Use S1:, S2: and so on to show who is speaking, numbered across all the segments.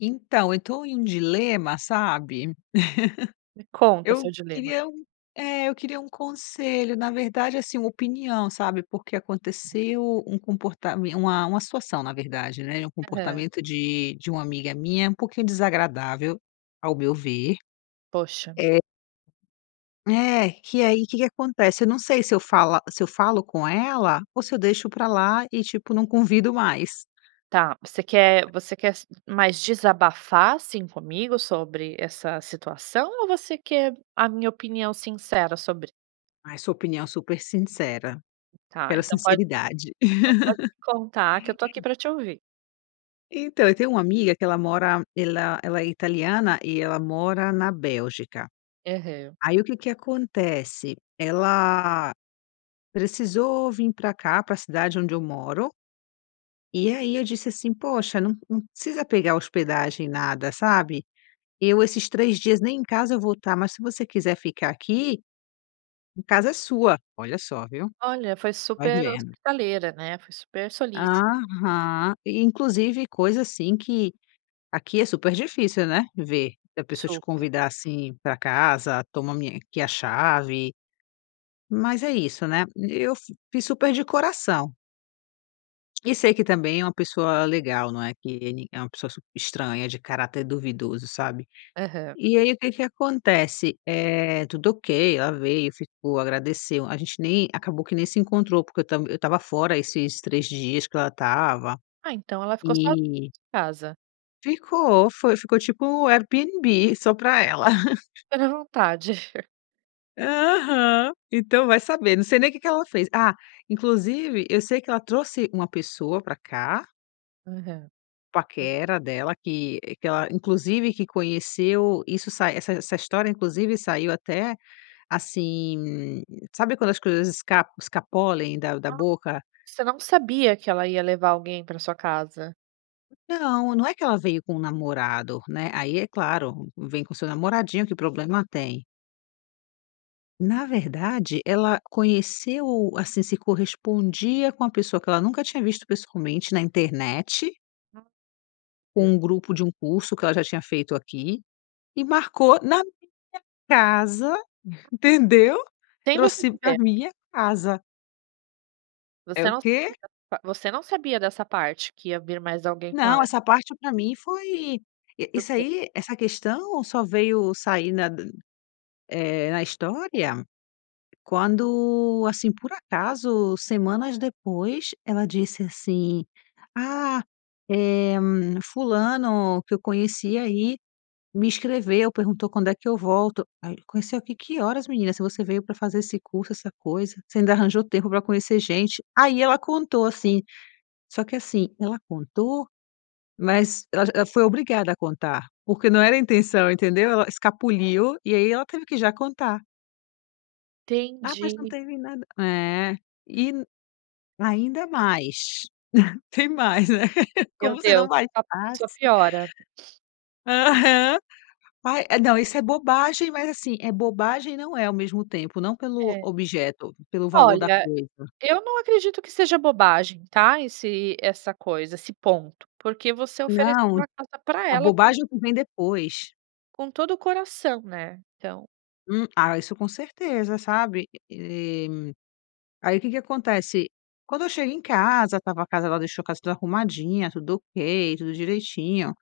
S1: Então, eu tô em um dilema, sabe,
S2: Me conta
S1: eu
S2: seu dilema.
S1: queria um é eu queria um conselho, na verdade, assim, uma opinião, sabe, porque aconteceu um comportamen uma uma situação na verdade, né, é um
S2: Aham.
S1: comportamento de de uma amiga minha, um pouquinho desagradável ao meu ver,
S2: Poxa.
S1: eh É, que aí, que que acontece, eu não sei se eu fala se eu falo com ela ou se eu deixo pra lá e tipo, não convido mais.
S2: Tá, você quer você quer se mais desabafar, assim, comigo sobre essa situação, ou você quer a minha opinião sincera sobre?
S1: Ai sua opinião super sincera,
S2: Tá
S1: quero
S2: então pode
S1: sinceridade.
S2: então pode contar que eu tô aqui pra te ouvir.
S1: Então, eu tenho uma amiga que ela mora, ela ela é italiana, e ela mora na Bélgica,
S2: Aham.
S1: aí o que que acontece, ela precisou vim pra cá pra a cidade onde eu moro e aí eu disse, assim: "Poxa num num precisa pegar a hospedagem nada, sabe, eu esses 3 dias nem em casa eu vou tá, mas se você quiser ficar aqui, a casa é sua". Olha só viu,
S2: Olha, foi
S1: vai
S2: super
S1: vendo.
S2: hospitaleira, né, foi super solícita.
S1: Aham e inclusive, coisa, assim, que aqui é super difícil, né, ver e a pessoa te
S2: Super.
S1: convidar assim pra casa, toma minha aqui a chave, mas é isso, né. Eu f fiz super de coração. E sei que também é uma pessoa legal, não é que ele é uma pessoa super estranha, de caráter duvidoso, sabe?
S2: Aham.
S1: E aí o que que acontece, eh, tudo ok, ela veio, ficou, agradeceu. A gente nem acabou que nem se encontrou, porque eu tam eu estava fora esses 3 dias que ela estava
S2: Ah, então ela ficou só su
S1: e
S2: casa.
S1: Ficou, foi, ficou tipo Airbnb só para ela.
S2: Bem à vontade.
S1: Aham, então vai saber, não sei nem o que que ela fez. Ah, inclusive eu sei que ela trouxe uma pessoa para cá
S2: Aham. [unintelligible]
S1: paquera dela, que, eh, que ela inclusive que conheceu isso sai essa essa história, inclusive saiu até, assim, sabe quando as coisas esc escapolem da da
S2: Ah,
S1: boca.
S2: você não sabia que ela ia levar alguém para a sua casa?
S1: Não, não é que ela veio com o namorado, né. Aí, é claro, vem com o seu namoradinho que problema tem. Na verdade, ela conheceu, assim, se correspondia com a pessoa que ela nunca tinha visto pessoalmente na internet. Com
S2: É.
S1: um grupo de um curso que ela já tinha feito aqui, e marcou na minha casa, entendeu,
S2: Sem vocês
S1: trouxe
S2: se
S1: pra
S2: ver.
S1: minha casa. É
S2: Você
S1: o
S2: não
S1: quê?
S2: [unintelligible] você não sabia dessa parte, que ia vir mais alguém com
S1: Não,
S2: ela.
S1: essa parte pra mim foi isso
S2: Surpre
S1: aí, essa questão só veio sair na d eh, na história, quando, assim, por acaso, semanas depois, ela disse assim: "Ah, eh, fulano que eu conheci aí me escreveu, perguntou quando é que eu volto." Aí conheceu aqui que horas menina, se você veio para fazer esse curso, essa coisa, você ainda arranjou tempo para conhecer gente, aí ela contou assim, só que assim, ela contou, mas, ela j ela foi obrigada a contar, porque não era a intenção, entendeu, ela escapuliu e aí ela teve que já contar. "Ah, mas não
S2: Entendi.
S1: teve nada", é, e ainda mais, tem mais, né, como
S2: Meu
S1: você não
S2: Deus, só só
S1: bastasse...
S2: piora.
S1: Aham. Aí, não, isso é bobagem, mas, assim, é bobagem, e, não é, ao mesmo tempo, não pelo
S2: É.
S1: objeto, pelo valor da
S2: Olha,
S1: coisa.
S2: eu não acredito que seja bobagem, tá esse essa coisa, esse ponto, porque você ofereceu
S1: Não,
S2: a casa pra
S1: a
S2: ela com
S1: bobagem é o que vem depois.
S2: Com todo o coração, né. Então
S1: Hum, ah, isso com certeza, sabe, eh. Aí o que que acontece? Quando eu chego em casa, estava a casa ela deixou a casa tudo arrumadinha, tudo ok, tudo direitinho.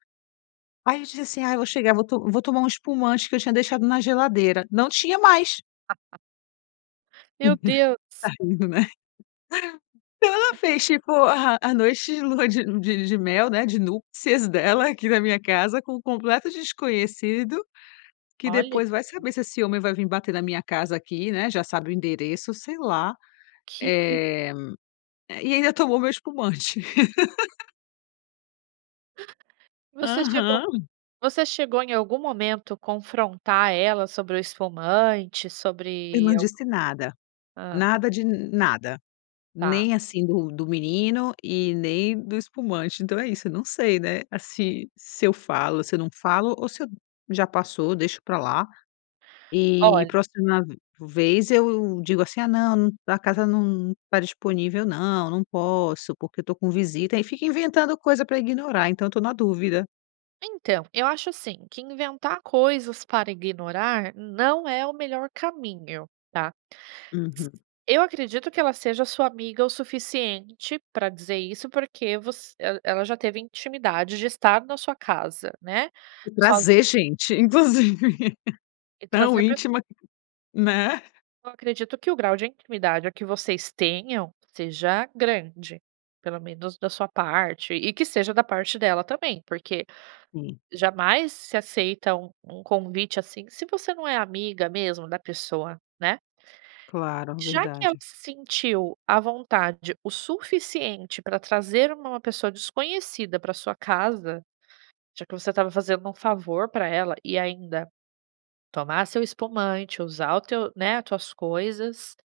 S1: Aí eu disse assim: "Ai, eu vou chegar, vou vou tomar um espumante que eu tinha deixado na geladeira". Não tinha mais.
S2: Meu Deus.
S1: Tá rindo, né? Então ela fez tipo a a noite de lua de de de mel, né, de núpcias dela aqui na minha casa, com um completo desconhecido, que
S2: Olha.
S1: depois vai saber se esse homem vai vim bater na minha casa aqui, né. Já sabe o endereço, sei lá,
S2: Que. [unintelligible]
S1: eh eh, e ainda tomou o meu espumante.
S2: Você chegou
S1: Aham.
S2: você chegou em algum momento confrontar ela sobre o espumante,
S1: Eu
S2: sobre
S1: não
S2: al
S1: disse nada,
S2: Hã.
S1: nada de nada,
S2: Tá.
S1: nem, assim, do do menino e nem do espumante. Então é isso: eu não sei, né, se se eu falo, se eu não falo, ou se eu já passou, deixo pra lá, e
S2: Olh
S1: próxima v vez eu digo, assim: "Ah, não, a casa n não tá disponível, não. Não posso porque eu estou com visita". Aí fica inventando coisa para ignorar. Então eu estou na dúvida.
S2: Então, eu acho assim que inventar coisas para ignorar não é o melhor caminho, tá. S
S1: Uhum.
S2: eu acredito que ela seja a sua amiga o suficiente pra dizer isso, porque voc el ela já teve intimidade de estar na sua casa, né,
S1: E
S2: sozi
S1: trazer gente, inclusive.
S2: E
S1: Tão
S2: trazer pra
S1: íntima, né?
S2: Eu acredito que o grau de intimidade que vocês tenham seja grande, pelo menos da sua parte, e que seja da parte dela também, porque
S1: Sim.
S2: jamais se aceita um um convite, assim, se você não é amiga mesmo da pessoa, né.
S1: Claro,
S2: Já que ela
S1: verdade.
S2: se sentiu à vontade o suficiente para trazer uma uma pessoa desconhecida para a sua casa, já que você estava fazendo um favor pra ela, e ainda tomar seu espumante, usar o teu, né, tuas coisas,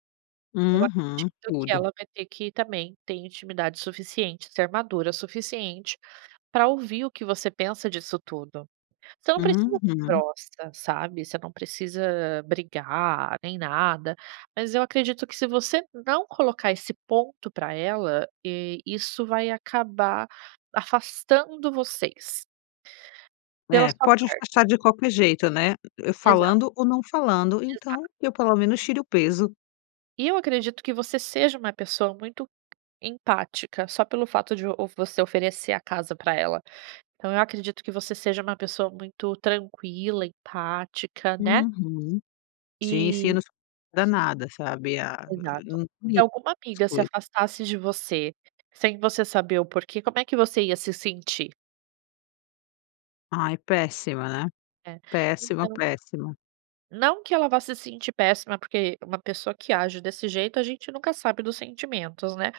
S2: eu
S1: Uhum,
S2: acredito que
S1: tudo.
S2: ela vai ter que também ter intimidade suficiente, e ser madura o suficiente pra ouvir o que você pensa disso tudo. Você não precisa ser
S1: Uhum.
S2: grossa, sabe, você não precisa brigar nem nada, mas eu acredito que se você não colocar esse ponto pra ela, e isso vai acabar afastando vocês. Pela
S1: É,
S2: sua
S1: pode afastar
S2: parte.
S1: de qualquer jeito, né,
S2: Exato.
S1: falando ou não falando,
S2: Exato.
S1: então eu pelo menos tiro o peso.
S2: E eu acredito que você seja uma pessoa muito empática, só pelo fato de o você oferecer a casa pra ela, então eu acredito que você seja uma pessoa muito tranquila, empática, né?
S1: Uhum. Sim, sim, eu
S2: E
S1: num su danada sabe, ah, agora
S2: Exato.
S1: num
S2: Se
S1: me
S2: alguma amiga se
S1: foi
S2: afastasse de você, sem você saber o porquê, como é que você ia se sentir?
S1: Ai péssima, né?
S2: É.
S1: Péssima,
S2: Então
S1: péssima.
S2: não que ela vá se sentir péssima, porque uma pessoa que age desse jeito, a gente nunca sabe dos sentimentos, né?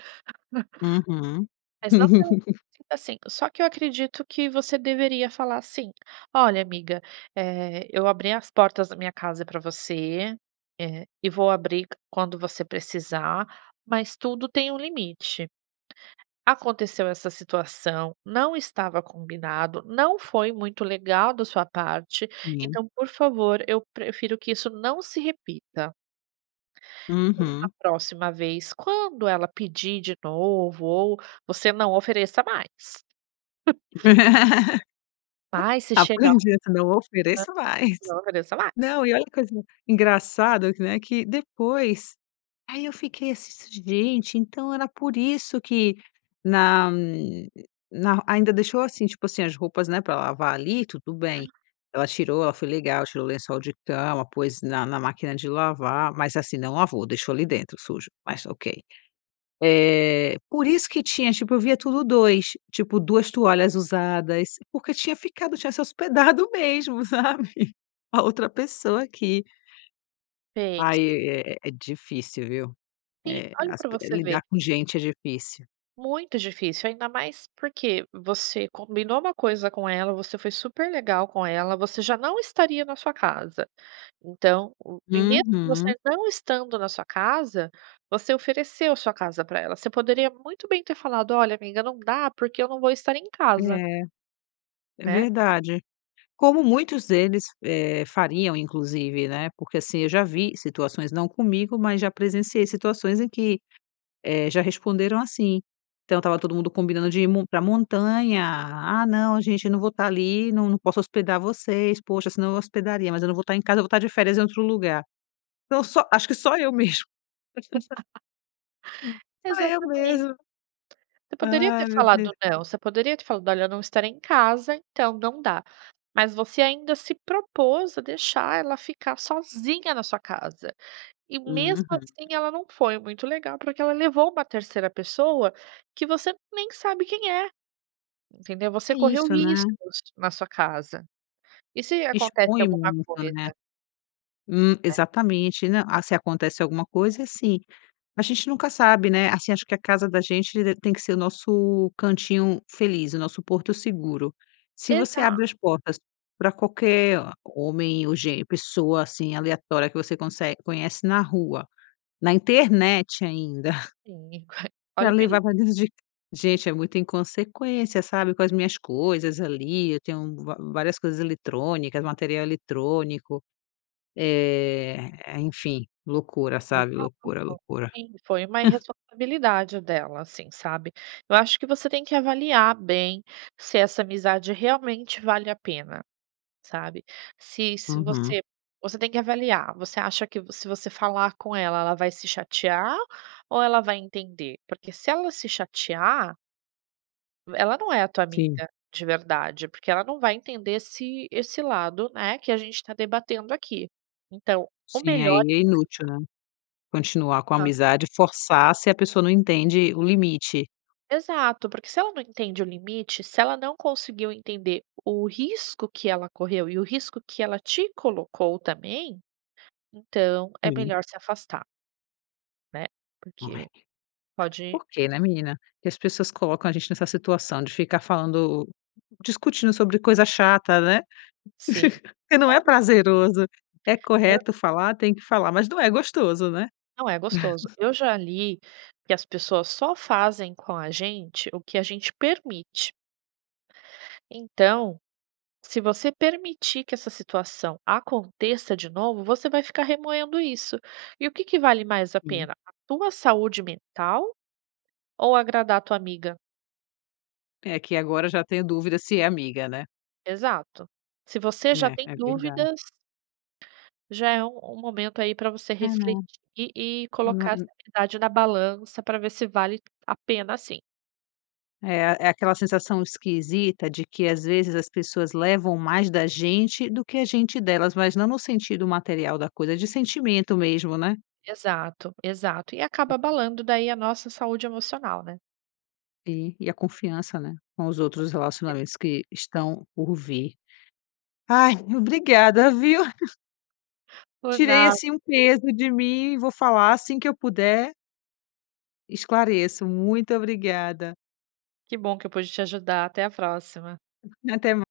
S1: Uhum.
S2: Mas não que eu sinta assim. Só que eu acredito que você deveria falar assim: "Olha, amiga, eh, eu abri as portas da minha casa pra você, eh, e vou abrir quando você precisar, mas tudo tem um limite, aconteceu essa situação, não estava combinado, não foi muito legal da sua parte,
S1: Sim.
S2: então, por favor, eu prefiro que isso não se repita". A
S1: Uhum.
S2: próxima vez, quando ela pedir de novo ou você não ofereça mais. Ai, se chegar. A
S1: Aprendi, essa não ofereço mais!
S2: que horas sei lá
S1: Não e olha que coisa engraçado que, né, que depois aí eu fiquei assim: "Gente, então era por isso que na na". Ainda deixou assim, tipo assim, as roupas, né, pra lavar ali, tudo bem,
S2: Ah.
S1: ela tirou, ela foi legal, tirou o lençol de cama, pôs na na máquina de lavar, mas assim, não lavou, deixou ali dentro, sujo, mas Ok. Eh, por isso que tinha, tipo eu via tudo 2, tipo, 2 toalhas usadas porque tinha ficado tinha se hospedado mesmo, sabe, a outra pessoa aqui.
S2: Fez.
S1: Aí é é difícil, viu?
S2: Sim,
S1: Eh,
S2: olha
S1: as
S2: pra
S1: pe
S2: você ver.
S1: lidar com gente é difícil.
S2: Muito difícil, ainda mais porque você combinou uma coisa com ela. Você foi super legal com ela, você já não estaria na sua casa, então e mesmo você
S1: Uhum.
S2: não estando na sua casa, você ofereceu a sua casa pra ela. Você poderia muito bem ter falado: "Olha, amiga, não dá porque eu não vou estar em casa.".
S1: É. É
S2: Né?
S1: verdade, como muitos deles, eh, fariam, inclusive, né, porque assim eu já vi situações não comigo, mas já presenciei situações em que, eh, já responderam assim. Então estava todo mundo combinando de ir m pra montanha. "Ah, não, gente, eu não vou estar ali, não não posso hospedar vocês. Poxa, senão eu hospedaria, mas eu não vou estar em casa. Eu vou estar de férias em outro lugar". Então só acho que só eu mesmo. Hum, só eu
S2: Exatamente.
S1: mesmo.
S2: Você poderia ter
S1: Ai, meu Deus.
S2: falado não, você poderia ter falado: "Olha, eu não estarei em casa, então não dá." mas você ainda se propôs a deixar ela ficar sozinha na sua casa, e mesmo
S1: Uhum.
S2: assim, ela não foi muito legal, porque ela levou uma terceira pessoa que você nem sabe quem é. Entendeu, você
S1: É
S2: correu
S1: isso, né?
S2: riscos na sua casa, e se acontece
S1: Expõe
S2: alguma
S1: muito, né,
S2: coisa.
S1: hum,
S2: É.
S1: exatamente né. Ah, se acontece alguma coisa é assim, a gente nunca sabe, né, assim, acho que a casa da gente d tem que ser o nosso cantinho feliz, o nosso porto seguro. Se você
S2: Exa
S1: abre as portas para qualquer homem ou gênero, pessoa, assim, aleatória que você consegue conhece na rua, na internet ainda.
S2: Sim, olha
S1: Pra
S2: o perigo.
S1: levar pra dentro c de gente é muito inconsequência, sabe com as minhas coisas ali. Eu tenho vá várias coisas eletrônicas, material eletrônico, eh, enfim, loucura, sabe loucura,
S2: Exato,
S1: loucura.
S2: sim, foi uma irresponsabilidade dela, assim, sabe. Eu acho que você tem que avaliar bem se essa amizade realmente vale a pena, sabe, se se
S1: Uhum.
S2: você você tem que avaliar. Você acha que se você falar com ela, ela vai se chatear ou ela vai entender, porque se ela se chatear Ela não é tua
S1: Sim.
S2: amiga de verdade, porque ela não vai entender esse esse lado, né, que a gente tá debatendo aqui. Então, o
S1: Sim, aí
S2: melhor
S1: é inútil,
S2: [unintelligible]
S1: né? Continuar com a
S2: Tá.
S1: amizade, forçar, se a pessoa não entende o limite.
S2: Exato, porque se ela não entende o limite, se ela não conseguiu entender o risco que ela correu, e o risco que ela te colocou também, então é
S1: Sim.
S2: melhor se afastar. Né?
S1: Não é?
S2: Porque pode
S1: Por que, né, menina, que as pessoas colocam a gente nessa situação de ficar falando, discutindo sobre coisa chata, né?
S2: Sim.
S1: Porque não é
S2: Olha
S1: prazeroso. É
S2: Eu
S1: correto falar, tem que falar, mas não é gostoso, né?
S2: Não é gostoso. Eu já li que as pessoas só fazem com a gente o que a gente permite. Então, se você permitir que essa situação aconteça de novo, você vai ficar remoendo isso. E o que que vale mais a
S1: Sim.
S2: pena, a tua saúde mental ou agradar tua amiga?
S1: É que agora eu já tenho dúvida se é amiga, né?
S2: Exato, se você
S1: Hum.
S2: já
S1: É,
S2: tem
S1: é verda
S2: dúvidas já é um um momento aí pra você
S1: É,
S2: refletir
S1: né?
S2: e
S1: Não é,
S2: colocar essa
S1: n
S2: amizade na balança pra ver se vale a pena assim.
S1: É, é aquela sensação esquisita de que às vezes as pessoas levam mais da gente do que a gente delas. Mas não no sentido material da coisa, de sentimento mesmo, né?
S2: Exato, exato e acaba abalando daí a nossa saúde emocional, né?
S1: E e a confiança, né, com os outros relacionamentos que estão por vir. Ai, obrigada, viu?
S2: Por
S1: Tirei,
S2: nad
S1: assim, um peso de mim e vou falar assim que eu puder esclareço. Muito obrigada.
S2: Que bom que eu pude te ajudar. Até a próxima.
S1: Até mai